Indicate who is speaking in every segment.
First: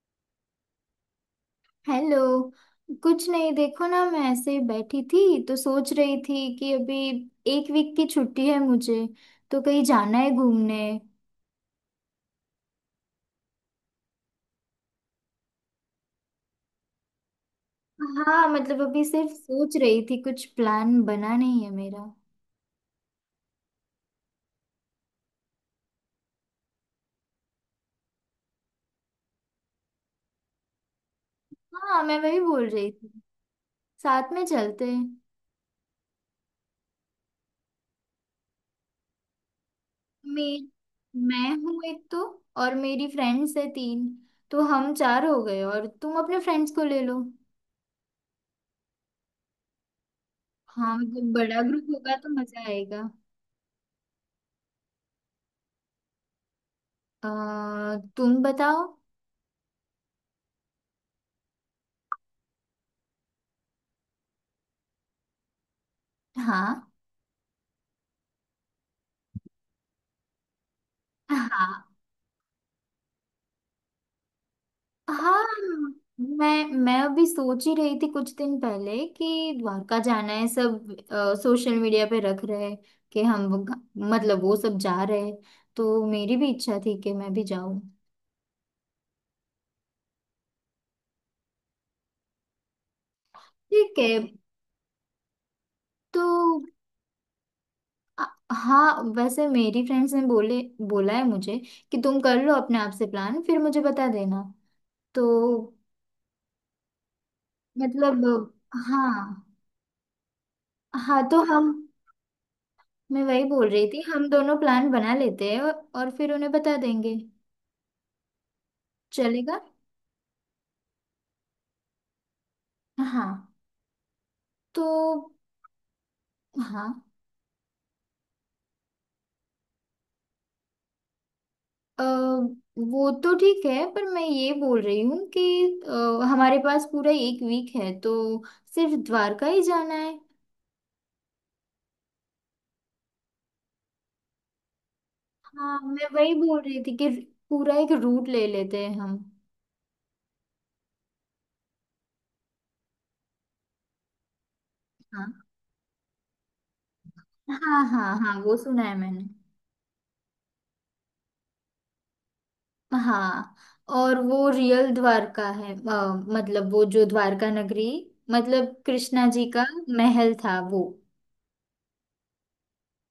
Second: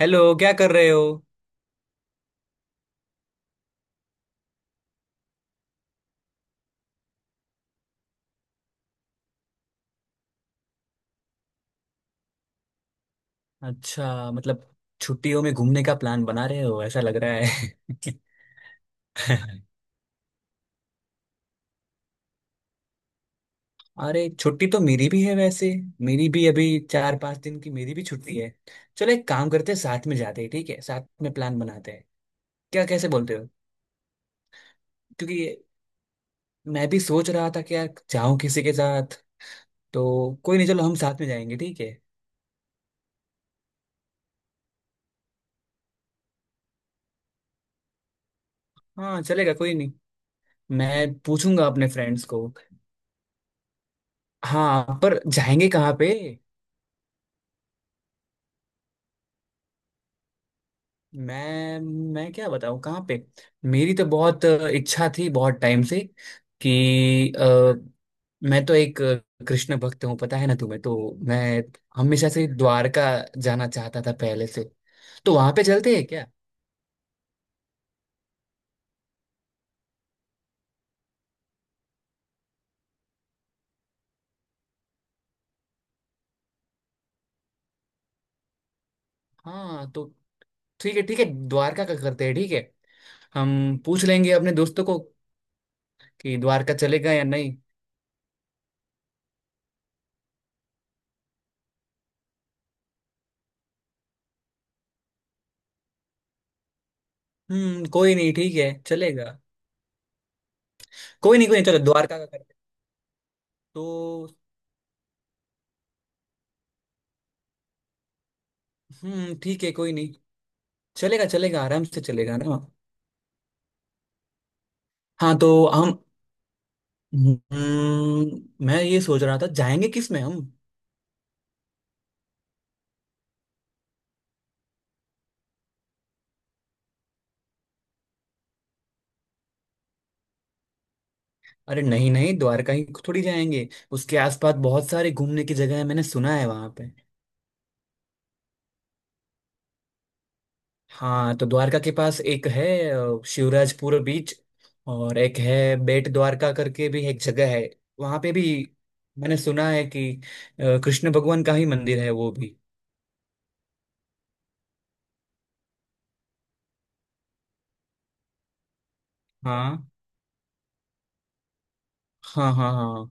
Speaker 1: Hello, क्या कर रहे हो?
Speaker 2: हेलो। कुछ नहीं, देखो ना, मैं ऐसे ही बैठी थी तो सोच रही थी कि अभी एक वीक की छुट्टी है मुझे, तो कहीं जाना है घूमने।
Speaker 1: अच्छा, मतलब छुट्टियों में घूमने का प्लान बना रहे हो, ऐसा लग रहा है।
Speaker 2: हाँ, मतलब अभी सिर्फ सोच रही थी, कुछ प्लान बना नहीं है मेरा।
Speaker 1: अरे, छुट्टी तो मेरी भी है वैसे। मेरी भी अभी 4 5 दिन की मेरी भी छुट्टी है। चलो एक काम करते हैं, साथ में जाते हैं, ठीक है, साथ में प्लान बनाते
Speaker 2: हाँ,
Speaker 1: हैं।
Speaker 2: मैं वही बोल
Speaker 1: क्या
Speaker 2: रही
Speaker 1: कैसे
Speaker 2: थी,
Speaker 1: बोलते हो?
Speaker 2: साथ में चलते हैं।
Speaker 1: क्योंकि मैं भी सोच रहा था कि यार, जाऊं किसी के साथ, तो। कोई
Speaker 2: मैं
Speaker 1: नहीं, चलो हम साथ में
Speaker 2: मैं
Speaker 1: जाएंगे, ठीक
Speaker 2: हूँ
Speaker 1: है।
Speaker 2: एक तो, और मेरी फ्रेंड्स है तीन, तो हम चार हो गए और तुम अपने फ्रेंड्स को ले लो।
Speaker 1: हाँ चलेगा, कोई नहीं।
Speaker 2: हाँ,
Speaker 1: मैं
Speaker 2: मतलब बड़ा
Speaker 1: पूछूंगा
Speaker 2: ग्रुप
Speaker 1: अपने
Speaker 2: होगा
Speaker 1: फ्रेंड्स
Speaker 2: तो
Speaker 1: को।
Speaker 2: मजा आएगा।
Speaker 1: हाँ, पर जाएंगे कहाँ पे?
Speaker 2: अ, तुम बताओ।
Speaker 1: मैं मैं क्या बताऊं कहाँ पे। मेरी तो बहुत इच्छा थी बहुत टाइम से।
Speaker 2: हाँ
Speaker 1: कि मैं तो एक कृष्ण भक्त हूँ, पता है ना तुम्हें तो। मैं
Speaker 2: हाँ
Speaker 1: हमेशा से द्वारका जाना चाहता था पहले से। तो
Speaker 2: हाँ,
Speaker 1: वहां पे चलते हैं क्या?
Speaker 2: मैं अभी सोच ही रही थी कुछ दिन पहले कि द्वारका जाना है, सब सोशल मीडिया पे रख रहे हैं कि हम वो मतलब वो सब जा रहे हैं, तो मेरी भी इच्छा थी कि मैं भी जाऊं।
Speaker 1: हाँ तो ठीक है ठीक है, द्वारका का करते हैं, ठीक है। हम
Speaker 2: ठीक
Speaker 1: पूछ
Speaker 2: है।
Speaker 1: लेंगे अपने दोस्तों को
Speaker 2: तो
Speaker 1: कि द्वारका चलेगा या नहीं।
Speaker 2: अ, हाँ, वैसे मेरी फ्रेंड्स ने बोले, बोला है मुझे कि तुम कर लो अपने आप से प्लान फिर मुझे बता देना। तो
Speaker 1: हम्म, कोई
Speaker 2: मतलब
Speaker 1: नहीं, ठीक है, चलेगा।
Speaker 2: हाँ। हाँ
Speaker 1: कोई
Speaker 2: तो
Speaker 1: नहीं कोई नहीं,
Speaker 2: हम,
Speaker 1: चलो द्वारका का करते हैं।
Speaker 2: मैं वही बोल
Speaker 1: तो
Speaker 2: रही थी, हम दोनों प्लान बना लेते हैं और फिर उन्हें बता देंगे। चलेगा।
Speaker 1: ठीक है, कोई नहीं। चलेगा चलेगा, आराम से चलेगा ना।
Speaker 2: हाँ तो।
Speaker 1: हाँ तो हम,
Speaker 2: हाँ,
Speaker 1: मैं ये सोच रहा था, जाएंगे किस में हम।
Speaker 2: अ, वो तो ठीक है, पर मैं ये बोल रही हूँ कि हमारे पास पूरा एक वीक है, तो सिर्फ द्वारका ही जाना है?
Speaker 1: अरे नहीं नहीं, द्वारका ही थोड़ी जाएंगे, उसके आसपास बहुत सारे घूमने की जगह
Speaker 2: हाँ,
Speaker 1: है, मैंने
Speaker 2: मैं वही
Speaker 1: सुना है
Speaker 2: बोल
Speaker 1: वहाँ
Speaker 2: रही
Speaker 1: पे।
Speaker 2: थी कि पूरा एक रूट ले लेते हैं हम।
Speaker 1: हाँ तो द्वारका के पास एक है शिवराजपुर बीच। और एक
Speaker 2: हाँ
Speaker 1: है बेट द्वारका करके भी एक जगह है।
Speaker 2: हाँ हाँ
Speaker 1: वहाँ पे
Speaker 2: हाँ,
Speaker 1: भी
Speaker 2: वो सुना है मैंने।
Speaker 1: मैंने सुना है कि कृष्ण भगवान का ही मंदिर है वो भी।
Speaker 2: हाँ, और वो रियल द्वारका है, मतलब वो जो द्वारका नगरी, मतलब कृष्णा जी का
Speaker 1: हाँ
Speaker 2: महल था वो।
Speaker 1: हाँ हाँ हाँ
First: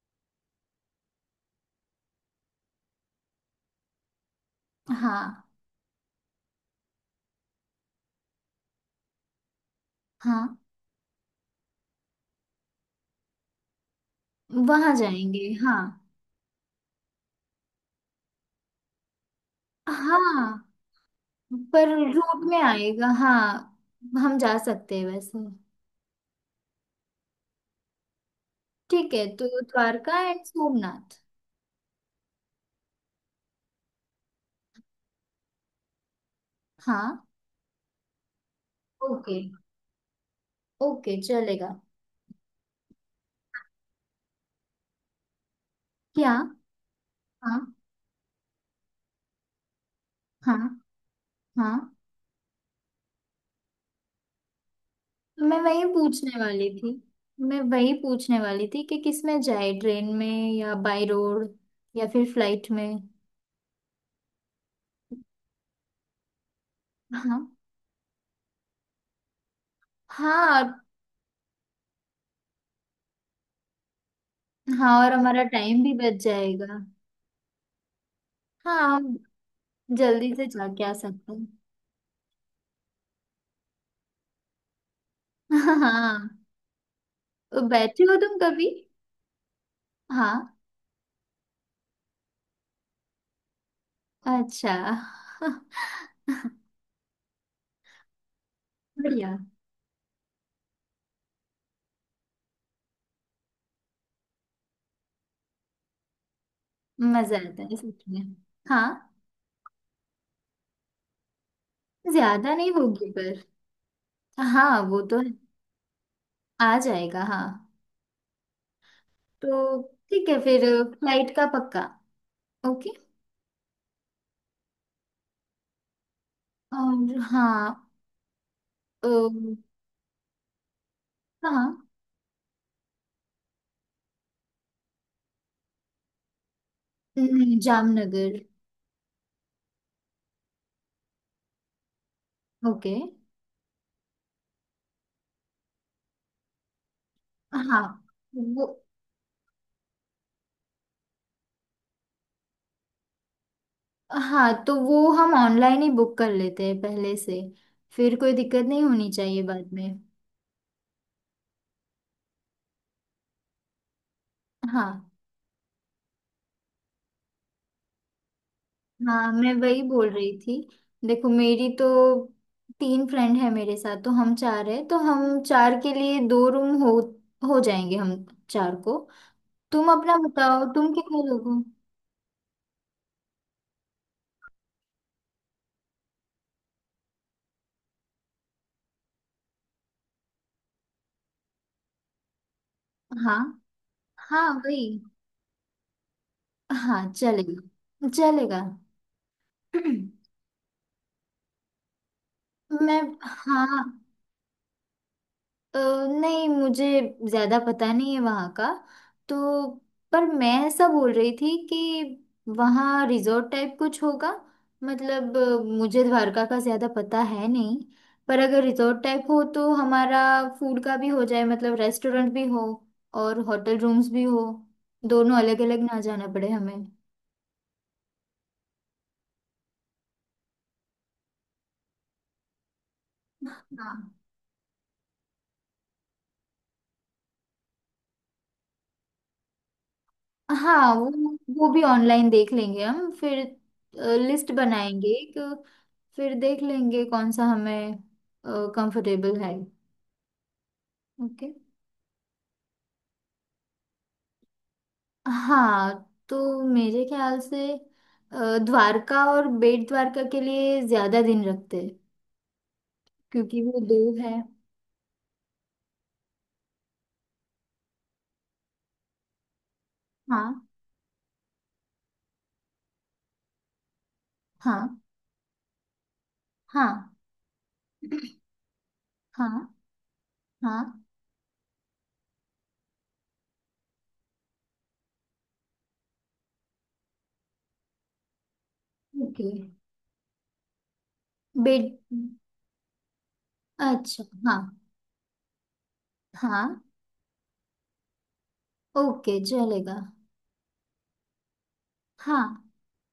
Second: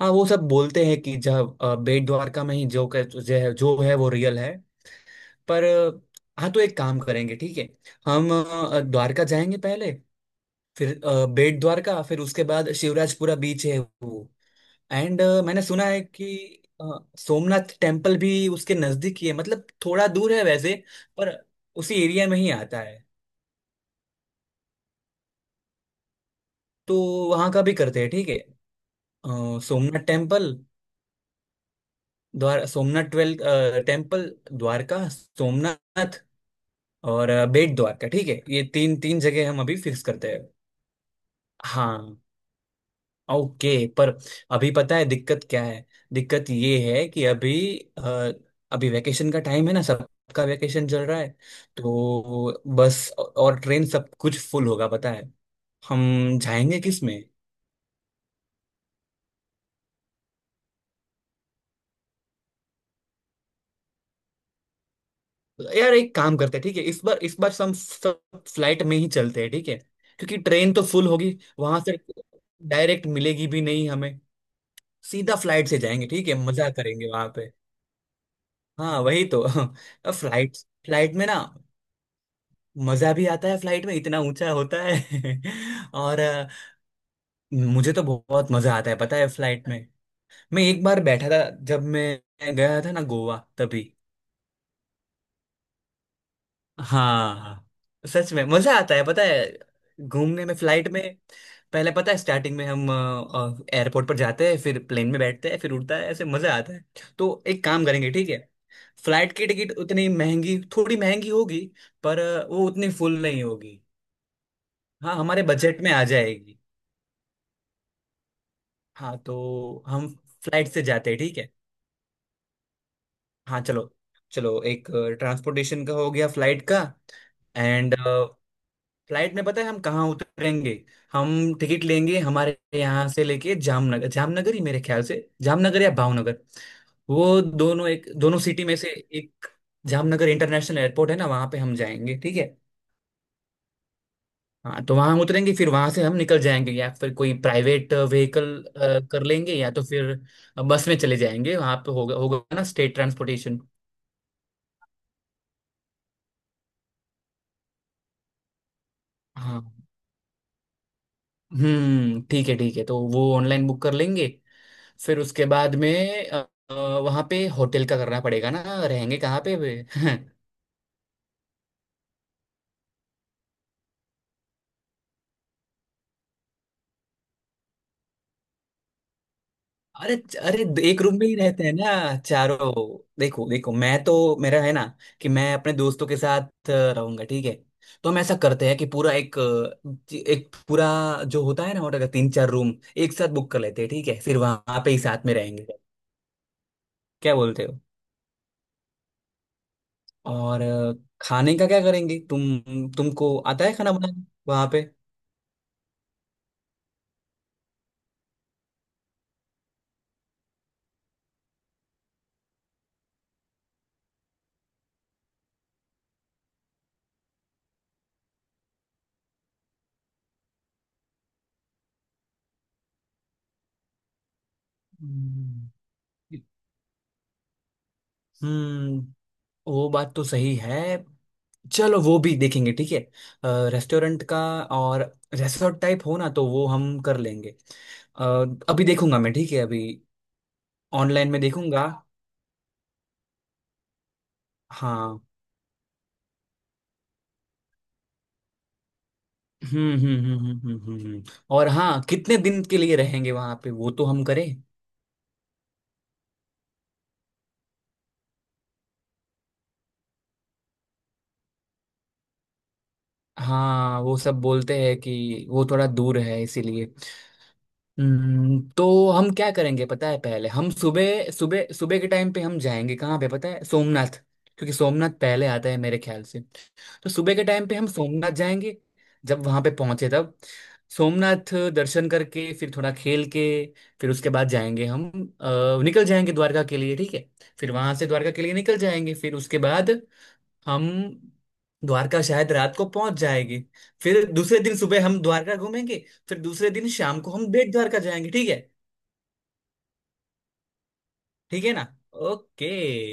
Speaker 1: हाँ, वो सब बोलते हैं कि जब बेट द्वारका में ही जो है वो रियल है,
Speaker 2: हाँ
Speaker 1: पर। हाँ तो एक काम करेंगे, ठीक है। हम द्वारका जाएंगे पहले।
Speaker 2: हाँ,
Speaker 1: फिर बेट द्वारका, फिर उसके बाद शिवराजपुरा बीच है वो।
Speaker 2: वहां
Speaker 1: एंड
Speaker 2: जाएंगे।
Speaker 1: मैंने
Speaker 2: हाँ
Speaker 1: सुना है कि अ, सोमनाथ टेम्पल भी उसके नजदीक ही है, मतलब थोड़ा दूर है
Speaker 2: हाँ,
Speaker 1: वैसे, पर
Speaker 2: पर
Speaker 1: उसी एरिया में
Speaker 2: रूट
Speaker 1: ही
Speaker 2: में
Speaker 1: आता है।
Speaker 2: आएगा, हाँ हम जा सकते हैं वैसे।
Speaker 1: तो वहाँ का भी करते हैं, ठीक है।
Speaker 2: ठीक है, तो
Speaker 1: सोमनाथ
Speaker 2: द्वारका एंड
Speaker 1: टेम्पल,
Speaker 2: सोमनाथ।
Speaker 1: द्वार सोमनाथ ट्वेल्थ टेम्पल, द्वारका सोमनाथ
Speaker 2: हाँ।
Speaker 1: और बेट द्वारका, ठीक है, ये तीन तीन
Speaker 2: ओके,
Speaker 1: जगह हम अभी फिक्स करते हैं।
Speaker 2: ओके चलेगा।
Speaker 1: हाँ, ओके। पर अभी पता है दिक्कत क्या है?
Speaker 2: क्या?
Speaker 1: दिक्कत ये है कि अभी
Speaker 2: हाँ
Speaker 1: अ, अभी वैकेशन का टाइम है ना, सबका
Speaker 2: हाँ
Speaker 1: वैकेशन चल रहा है।
Speaker 2: हाँ,
Speaker 1: तो बस और ट्रेन सब कुछ फुल होगा, पता है।
Speaker 2: मैं वही
Speaker 1: हम
Speaker 2: पूछने वाली
Speaker 1: जाएंगे
Speaker 2: थी।
Speaker 1: किस में?
Speaker 2: मैं वही पूछने वाली थी कि किस में जाए, ट्रेन में या बाय रोड, या फिर फ्लाइट में?
Speaker 1: यार एक काम करते हैं, ठीक है, इस बार इस
Speaker 2: हाँ।
Speaker 1: बार हम सब फ्लाइट में ही चलते हैं, ठीक है, क्योंकि
Speaker 2: हाँ,
Speaker 1: ट्रेन
Speaker 2: और
Speaker 1: तो फुल होगी वहां से, डायरेक्ट मिलेगी भी नहीं हमें।
Speaker 2: हाँ, और
Speaker 1: सीधा
Speaker 2: हमारा
Speaker 1: फ्लाइट से
Speaker 2: टाइम भी
Speaker 1: जाएंगे,
Speaker 2: बच
Speaker 1: ठीक है, मजा
Speaker 2: जाएगा।
Speaker 1: करेंगे वहां पे।
Speaker 2: हाँ,
Speaker 1: हाँ
Speaker 2: हम
Speaker 1: वही तो।
Speaker 2: जल्दी से
Speaker 1: फ्लाइट
Speaker 2: जाके आ
Speaker 1: फ्लाइट में
Speaker 2: सकते
Speaker 1: ना,
Speaker 2: हैं।
Speaker 1: मजा भी आता है फ्लाइट में, इतना ऊंचा होता है। और
Speaker 2: हाँ, तो
Speaker 1: मुझे तो
Speaker 2: बैठे हो तुम
Speaker 1: बहुत
Speaker 2: कभी?
Speaker 1: मजा आता है, पता है, फ्लाइट में।
Speaker 2: हाँ।
Speaker 1: मैं एक बार बैठा था, जब मैं गया था ना गोवा, तभी।
Speaker 2: अच्छा।
Speaker 1: हाँ, सच में मजा आता है, पता
Speaker 2: बढ़िया।
Speaker 1: है, घूमने में फ्लाइट में। पहले पता है, स्टार्टिंग में हम एयरपोर्ट पर जाते हैं, फिर प्लेन में बैठते हैं, फिर उड़ता है, ऐसे मजा आता है।
Speaker 2: मजा
Speaker 1: तो एक
Speaker 2: आता है
Speaker 1: काम
Speaker 2: सच
Speaker 1: करेंगे,
Speaker 2: में।
Speaker 1: ठीक है,
Speaker 2: हाँ,
Speaker 1: फ्लाइट की टिकट उतनी महंगी थोड़ी महंगी होगी, पर
Speaker 2: ज्यादा
Speaker 1: वो
Speaker 2: नहीं
Speaker 1: उतनी
Speaker 2: होगी
Speaker 1: फुल
Speaker 2: पर।
Speaker 1: नहीं होगी।
Speaker 2: हाँ, वो
Speaker 1: हाँ,
Speaker 2: तो है।
Speaker 1: हमारे बजट में आ जाएगी।
Speaker 2: आ जाएगा हाँ।
Speaker 1: हाँ
Speaker 2: तो
Speaker 1: तो हम
Speaker 2: ठीक है फिर।
Speaker 1: फ्लाइट से जाते हैं,
Speaker 2: फ्लाइट
Speaker 1: ठीक
Speaker 2: का
Speaker 1: है।
Speaker 2: पक्का। ओके।
Speaker 1: हाँ चलो, चलो एक ट्रांसपोर्टेशन का हो गया, फ्लाइट का।
Speaker 2: और हाँ।
Speaker 1: एंड
Speaker 2: अ,
Speaker 1: फ्लाइट में पता है हम कहाँ उतरेंगे? हम
Speaker 2: हाँ।
Speaker 1: टिकट लेंगे हमारे यहाँ से लेके जामनगर, जामनगर ही मेरे ख्याल से। जामनगर या भावनगर, वो
Speaker 2: नहीं,
Speaker 1: दोनों, एक दोनों
Speaker 2: जामनगर।
Speaker 1: सिटी में से एक। जामनगर इंटरनेशनल एयरपोर्ट है ना, वहाँ पे हम जाएंगे, ठीक है।
Speaker 2: ओके।
Speaker 1: हाँ तो वहां हम उतरेंगे, फिर वहां से हम निकल जाएंगे या फिर कोई
Speaker 2: हाँ
Speaker 1: प्राइवेट व्हीकल
Speaker 2: वो।
Speaker 1: कर लेंगे, या तो फिर बस में चले जाएंगे, वहां पे होगा होगा ना, स्टेट ट्रांसपोर्टेशन।
Speaker 2: हाँ, तो वो हम ऑनलाइन ही बुक कर लेते हैं पहले से, फिर कोई दिक्कत नहीं होनी चाहिए
Speaker 1: हाँ,
Speaker 2: बाद में।
Speaker 1: हम्म, ठीक है ठीक है, तो वो ऑनलाइन बुक कर लेंगे।
Speaker 2: हाँ।
Speaker 1: फिर उसके बाद में वहां पे होटल का करना पड़ेगा ना, रहेंगे
Speaker 2: हाँ,
Speaker 1: कहाँ
Speaker 2: मैं
Speaker 1: पे वे?
Speaker 2: वही बोल रही थी। देखो, मेरी तो तीन फ्रेंड है मेरे साथ, तो हम चार है, तो हम चार के लिए दो रूम हो जाएंगे हम चार को। तुम
Speaker 1: अरे
Speaker 2: अपना
Speaker 1: अरे,
Speaker 2: बताओ, तुम
Speaker 1: एक रूम
Speaker 2: कितने
Speaker 1: में ही
Speaker 2: लोग हो?
Speaker 1: रहते हैं ना चारों। देखो देखो, मैं तो, मेरा है ना कि मैं अपने दोस्तों के साथ रहूंगा, ठीक है। तो हम ऐसा करते हैं कि पूरा एक पूरा जो होता है ना होटल का, तीन चार रूम एक साथ
Speaker 2: हाँ।
Speaker 1: बुक कर लेते हैं, ठीक है, फिर
Speaker 2: हाँ
Speaker 1: वहां
Speaker 2: वही।
Speaker 1: पे ही साथ में रहेंगे।
Speaker 2: हाँ,
Speaker 1: क्या बोलते हो?
Speaker 2: चलेगा चलेगा।
Speaker 1: और खाने का क्या करेंगे, तुम
Speaker 2: मैं,
Speaker 1: तुमको आता है
Speaker 2: हाँ,
Speaker 1: खाना बनाना वहां पे?
Speaker 2: अ, नहीं, मुझे ज्यादा पता नहीं है वहाँ का, तो। पर मैं ऐसा बोल रही थी कि वहाँ रिजॉर्ट टाइप कुछ होगा, मतलब मुझे द्वारका का ज्यादा पता है नहीं, पर अगर रिजॉर्ट टाइप हो तो हमारा फूड का भी हो जाए, मतलब रेस्टोरेंट भी हो और होटल रूम्स भी हो, दोनों अलग
Speaker 1: हम्म,
Speaker 2: अलग ना जाना पड़े हमें।
Speaker 1: हम्म, वो बात तो सही है। चलो वो भी देखेंगे, ठीक है,
Speaker 2: हाँ।
Speaker 1: रेस्टोरेंट का। और रिसोर्ट टाइप हो ना तो वो हम कर लेंगे। अ, अभी देखूंगा मैं, ठीक है, अभी
Speaker 2: हाँ वो
Speaker 1: ऑनलाइन में
Speaker 2: वो भी
Speaker 1: देखूंगा।
Speaker 2: ऑनलाइन देख लेंगे हम, फिर लिस्ट बनाएंगे
Speaker 1: हाँ,
Speaker 2: एक, फिर देख लेंगे कौन सा हमें कंफर्टेबल है।
Speaker 1: हम्म हम्म हम्म हम्म हम्म हम्म, हम्म।
Speaker 2: ओके।
Speaker 1: और हाँ, कितने दिन के लिए रहेंगे वहां पे, वो तो हम करें।
Speaker 2: हाँ, तो मेरे ख्याल से द्वारका और बेट द्वारका के लिए ज्यादा दिन रखते हैं, क्योंकि वो दो
Speaker 1: हाँ वो
Speaker 2: है।
Speaker 1: सब बोलते हैं कि वो थोड़ा दूर है इसीलिए। तो हम क्या करेंगे पता है, पहले
Speaker 2: हाँ
Speaker 1: हम सुबह सुबह सुबह के टाइम पे हम जाएंगे कहाँ पे पता है, सोमनाथ। क्योंकि
Speaker 2: हाँ
Speaker 1: सोमनाथ पहले आता है मेरे ख्याल से। तो
Speaker 2: हाँ
Speaker 1: सुबह के टाइम पे हम सोमनाथ जाएंगे, जब वहां पे
Speaker 2: हाँ।
Speaker 1: पहुंचे तब।
Speaker 2: हाँ।
Speaker 1: सोमनाथ दर्शन करके, फिर थोड़ा खेल के, फिर उसके बाद जाएंगे हम, निकल जाएंगे द्वारका के लिए, ठीक है। फिर वहां से द्वारका के लिए निकल जाएंगे, फिर
Speaker 2: ओके।
Speaker 1: उसके बाद हम
Speaker 2: बेट।
Speaker 1: द्वारका शायद रात को पहुंच जाएंगे।
Speaker 2: अच्छा
Speaker 1: फिर
Speaker 2: हाँ।
Speaker 1: दूसरे दिन सुबह हम द्वारका घूमेंगे। फिर दूसरे
Speaker 2: हाँ,
Speaker 1: दिन शाम को हम बेट द्वारका जाएंगे, ठीक है।
Speaker 2: ओके चलेगा।
Speaker 1: ठीक है ना?
Speaker 2: हाँ,
Speaker 1: ओके।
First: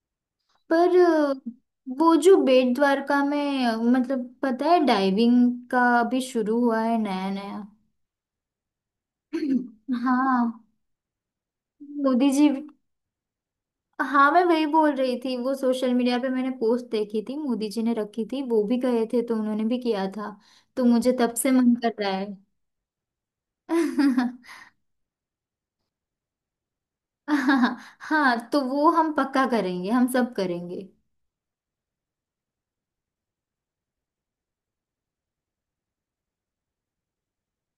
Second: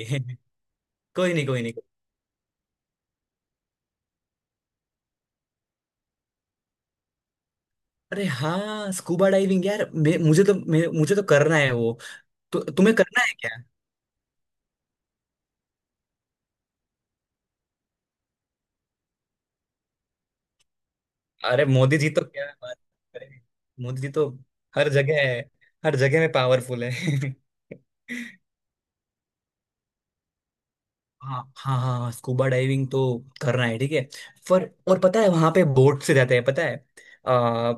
Speaker 2: पर
Speaker 1: कोई नहीं कोई नहीं।
Speaker 2: वो जो बेट द्वारका में, मतलब पता है डाइविंग का अभी शुरू हुआ है नया नया।
Speaker 1: अरे हाँ, स्कूबा डाइविंग यार,
Speaker 2: हाँ।
Speaker 1: मुझे तो करना है वो।
Speaker 2: मोदी जी।
Speaker 1: तुम्हें करना है क्या?
Speaker 2: हाँ, मैं वही बोल रही थी, वो सोशल मीडिया पे मैंने पोस्ट देखी थी, मोदी जी ने रखी थी, वो भी गए थे तो उन्होंने भी किया था, तो मुझे तब से
Speaker 1: अरे
Speaker 2: मन कर
Speaker 1: मोदी जी
Speaker 2: रहा
Speaker 1: तो
Speaker 2: है।
Speaker 1: क्या बात करें। मोदी जी तो हर जगह है, हर जगह में पावरफुल है।
Speaker 2: हाँ हाँ, तो वो हम पक्का करेंगे, हम सब करेंगे।
Speaker 1: हाँ हाँ हाँ हाँ, स्कूबा डाइविंग तो करना है, ठीक है। पर और पता है वहां पे बोट से जाते हैं, पता है? आ,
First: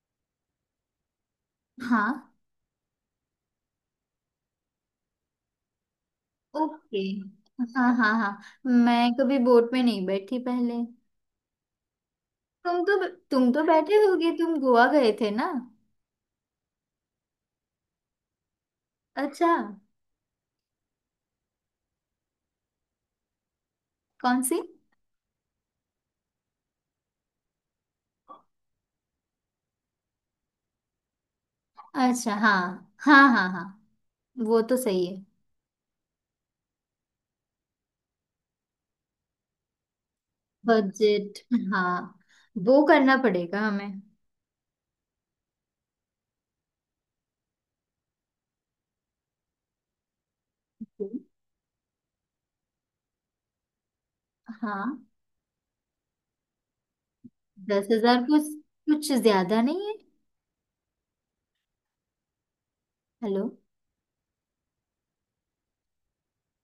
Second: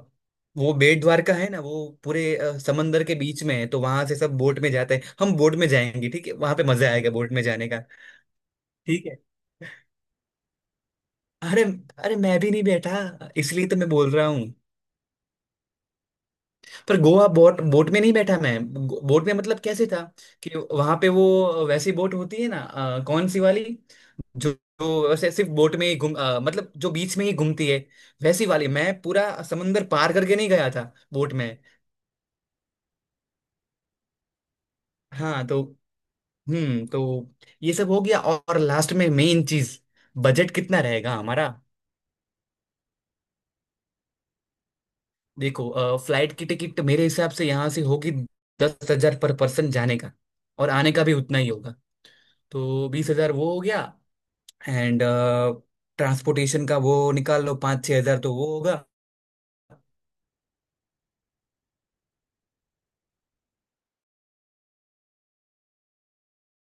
Speaker 1: वो बेट द्वारका है ना वो
Speaker 2: हाँ।
Speaker 1: पूरे समंदर के बीच में है, तो वहां से सब बोट में जाते हैं, हम बोट में जाएंगे, ठीक है, वहां पे मजा
Speaker 2: ओके।
Speaker 1: आएगा बोट में जाने का।
Speaker 2: हाँ हाँ हाँ,
Speaker 1: ठीक
Speaker 2: मैं
Speaker 1: है।
Speaker 2: कभी बोट में नहीं बैठी पहले।
Speaker 1: अरे अरे, मैं भी नहीं
Speaker 2: तुम
Speaker 1: बैठा
Speaker 2: तो तुम तो
Speaker 1: इसलिए तो मैं
Speaker 2: बैठे
Speaker 1: बोल रहा।
Speaker 2: होगे, तुम गोवा गए थे ना?
Speaker 1: पर गोवा, बोट बोट में नहीं बैठा मैं। बोट में
Speaker 2: अच्छा।
Speaker 1: मतलब कैसे था, कि वहां पे वो वैसी बोट होती है ना, कौन सी वाली,
Speaker 2: कौन
Speaker 1: जो
Speaker 2: सी?
Speaker 1: जो वैसे सिर्फ बोट में ही घूम, मतलब जो बीच में ही घूमती है। वैसी वाली, मैं पूरा समंदर पार करके नहीं गया था बोट में।
Speaker 2: अच्छा हाँ हाँ हाँ हाँ, वो तो सही है।
Speaker 1: हाँ तो, तो ये सब हो गया, और लास्ट में मेन चीज, बजट कितना रहेगा
Speaker 2: बजट।
Speaker 1: हमारा?
Speaker 2: हाँ, वो करना पड़ेगा हमें।
Speaker 1: देखो फ्लाइट की टिकट मेरे हिसाब से यहाँ से होगी 10 हजार पर पर्सन जाने का, और आने का भी उतना ही होगा, तो 20 हजार वो हो गया। एंड
Speaker 2: हाँ।
Speaker 1: ट्रांसपोर्टेशन का वो निकाल लो, पाँच
Speaker 2: दस
Speaker 1: छः हजार
Speaker 2: हजार
Speaker 1: तो
Speaker 2: कुछ
Speaker 1: वो होगा।
Speaker 2: कुछ ज्यादा नहीं है। हेलो।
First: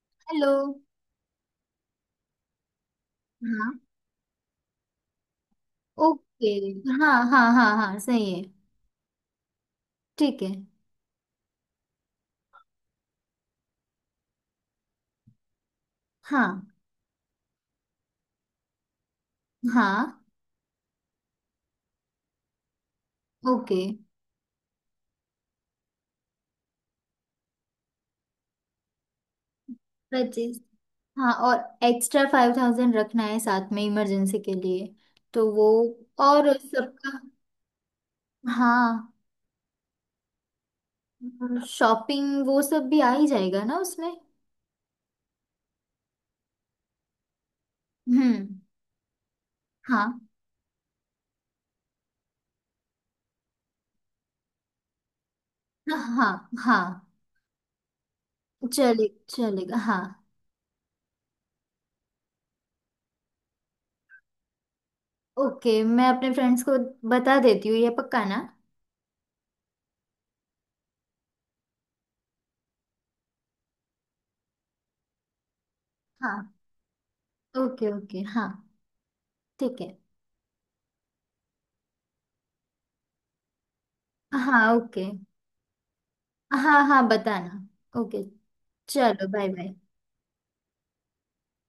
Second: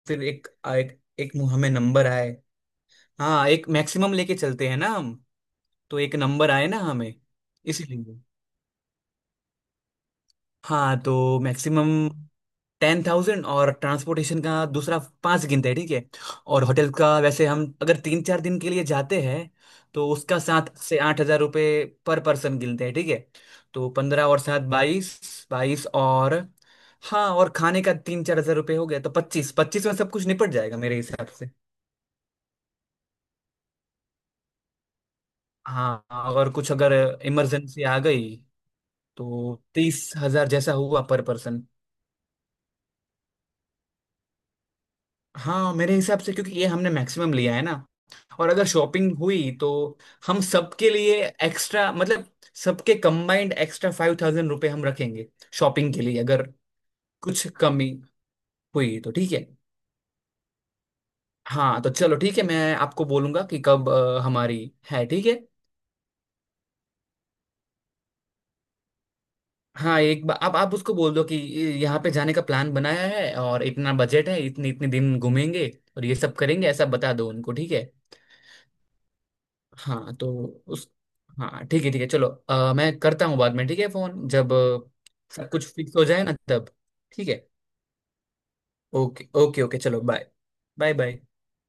Speaker 1: फिर एक
Speaker 2: हेलो।
Speaker 1: एक एक मुँह हमें नंबर आए। हाँ, एक
Speaker 2: हाँ।
Speaker 1: मैक्सिमम लेके चलते हैं ना हम। तो एक
Speaker 2: ओके।
Speaker 1: नंबर आए ना
Speaker 2: हाँ
Speaker 1: हमें,
Speaker 2: हाँ हाँ हाँ,
Speaker 1: इसीलिए।
Speaker 2: सही है। ठीक है।
Speaker 1: हाँ तो मैक्सिमम 10,000 और ट्रांसपोर्टेशन का दूसरा पाँच गिनते हैं, ठीक है। और
Speaker 2: हाँ
Speaker 1: होटल का वैसे हम अगर 3 4 दिन के लिए जाते हैं तो
Speaker 2: हाँ।
Speaker 1: उसका 7 से 8 हजार रुपये पर पर्सन गिनते हैं, ठीक है।
Speaker 2: ओके।
Speaker 1: तो 15 और 7, 22, 22 और, हाँ, और खाने का 3 4 हजार रुपये हो गया, तो 25, 25 में सब कुछ निपट
Speaker 2: 25।
Speaker 1: जाएगा मेरे हिसाब
Speaker 2: हाँ,
Speaker 1: से।
Speaker 2: और एक्स्ट्रा 5,000 रखना है साथ में, इमरजेंसी के लिए। तो वो।
Speaker 1: हाँ,
Speaker 2: और
Speaker 1: अगर
Speaker 2: सबका।
Speaker 1: इमरजेंसी आ गई
Speaker 2: हाँ।
Speaker 1: तो 30 हजार जैसा हुआ पर पर्सन।
Speaker 2: शॉपिंग वो सब भी आ ही जाएगा ना उसमें।
Speaker 1: हाँ मेरे हिसाब से, क्योंकि ये हमने मैक्सिमम लिया है ना।
Speaker 2: हम्म।
Speaker 1: और अगर शॉपिंग हुई तो
Speaker 2: हाँ
Speaker 1: हम सबके लिए एक्स्ट्रा, मतलब सबके कंबाइंड एक्स्ट्रा 5,000 रुपये हम रखेंगे शॉपिंग के लिए, अगर
Speaker 2: हाँ हाँ,
Speaker 1: कुछ कमी हुई
Speaker 2: चले
Speaker 1: तो, ठीक है।
Speaker 2: चलेगा हाँ।
Speaker 1: हाँ तो चलो ठीक है, मैं आपको बोलूंगा कि कब हमारी है, ठीक है।
Speaker 2: ओके, मैं अपने फ्रेंड्स को बता देती हूँ, ये पक्का ना?
Speaker 1: हाँ, एक बार आप उसको बोल दो कि यहाँ पे जाने का प्लान बनाया है और इतना बजट है, इतने इतने दिन घूमेंगे और ये सब
Speaker 2: हाँ,
Speaker 1: करेंगे, ऐसा बता दो उनको, ठीक है।
Speaker 2: ओके ओके हाँ, ठीक है।
Speaker 1: हाँ तो उस, हाँ ठीक है ठीक है, चलो मैं करता हूँ बाद में ठीक है फोन, जब
Speaker 2: हाँ ओके।
Speaker 1: सब कुछ फिक्स हो जाए ना तब,
Speaker 2: हाँ हाँ,
Speaker 1: ठीक है।
Speaker 2: बताना। ओके। चलो,
Speaker 1: okay
Speaker 2: bye
Speaker 1: okay
Speaker 2: bye.
Speaker 1: Okay, चलो बाय बाय बाय।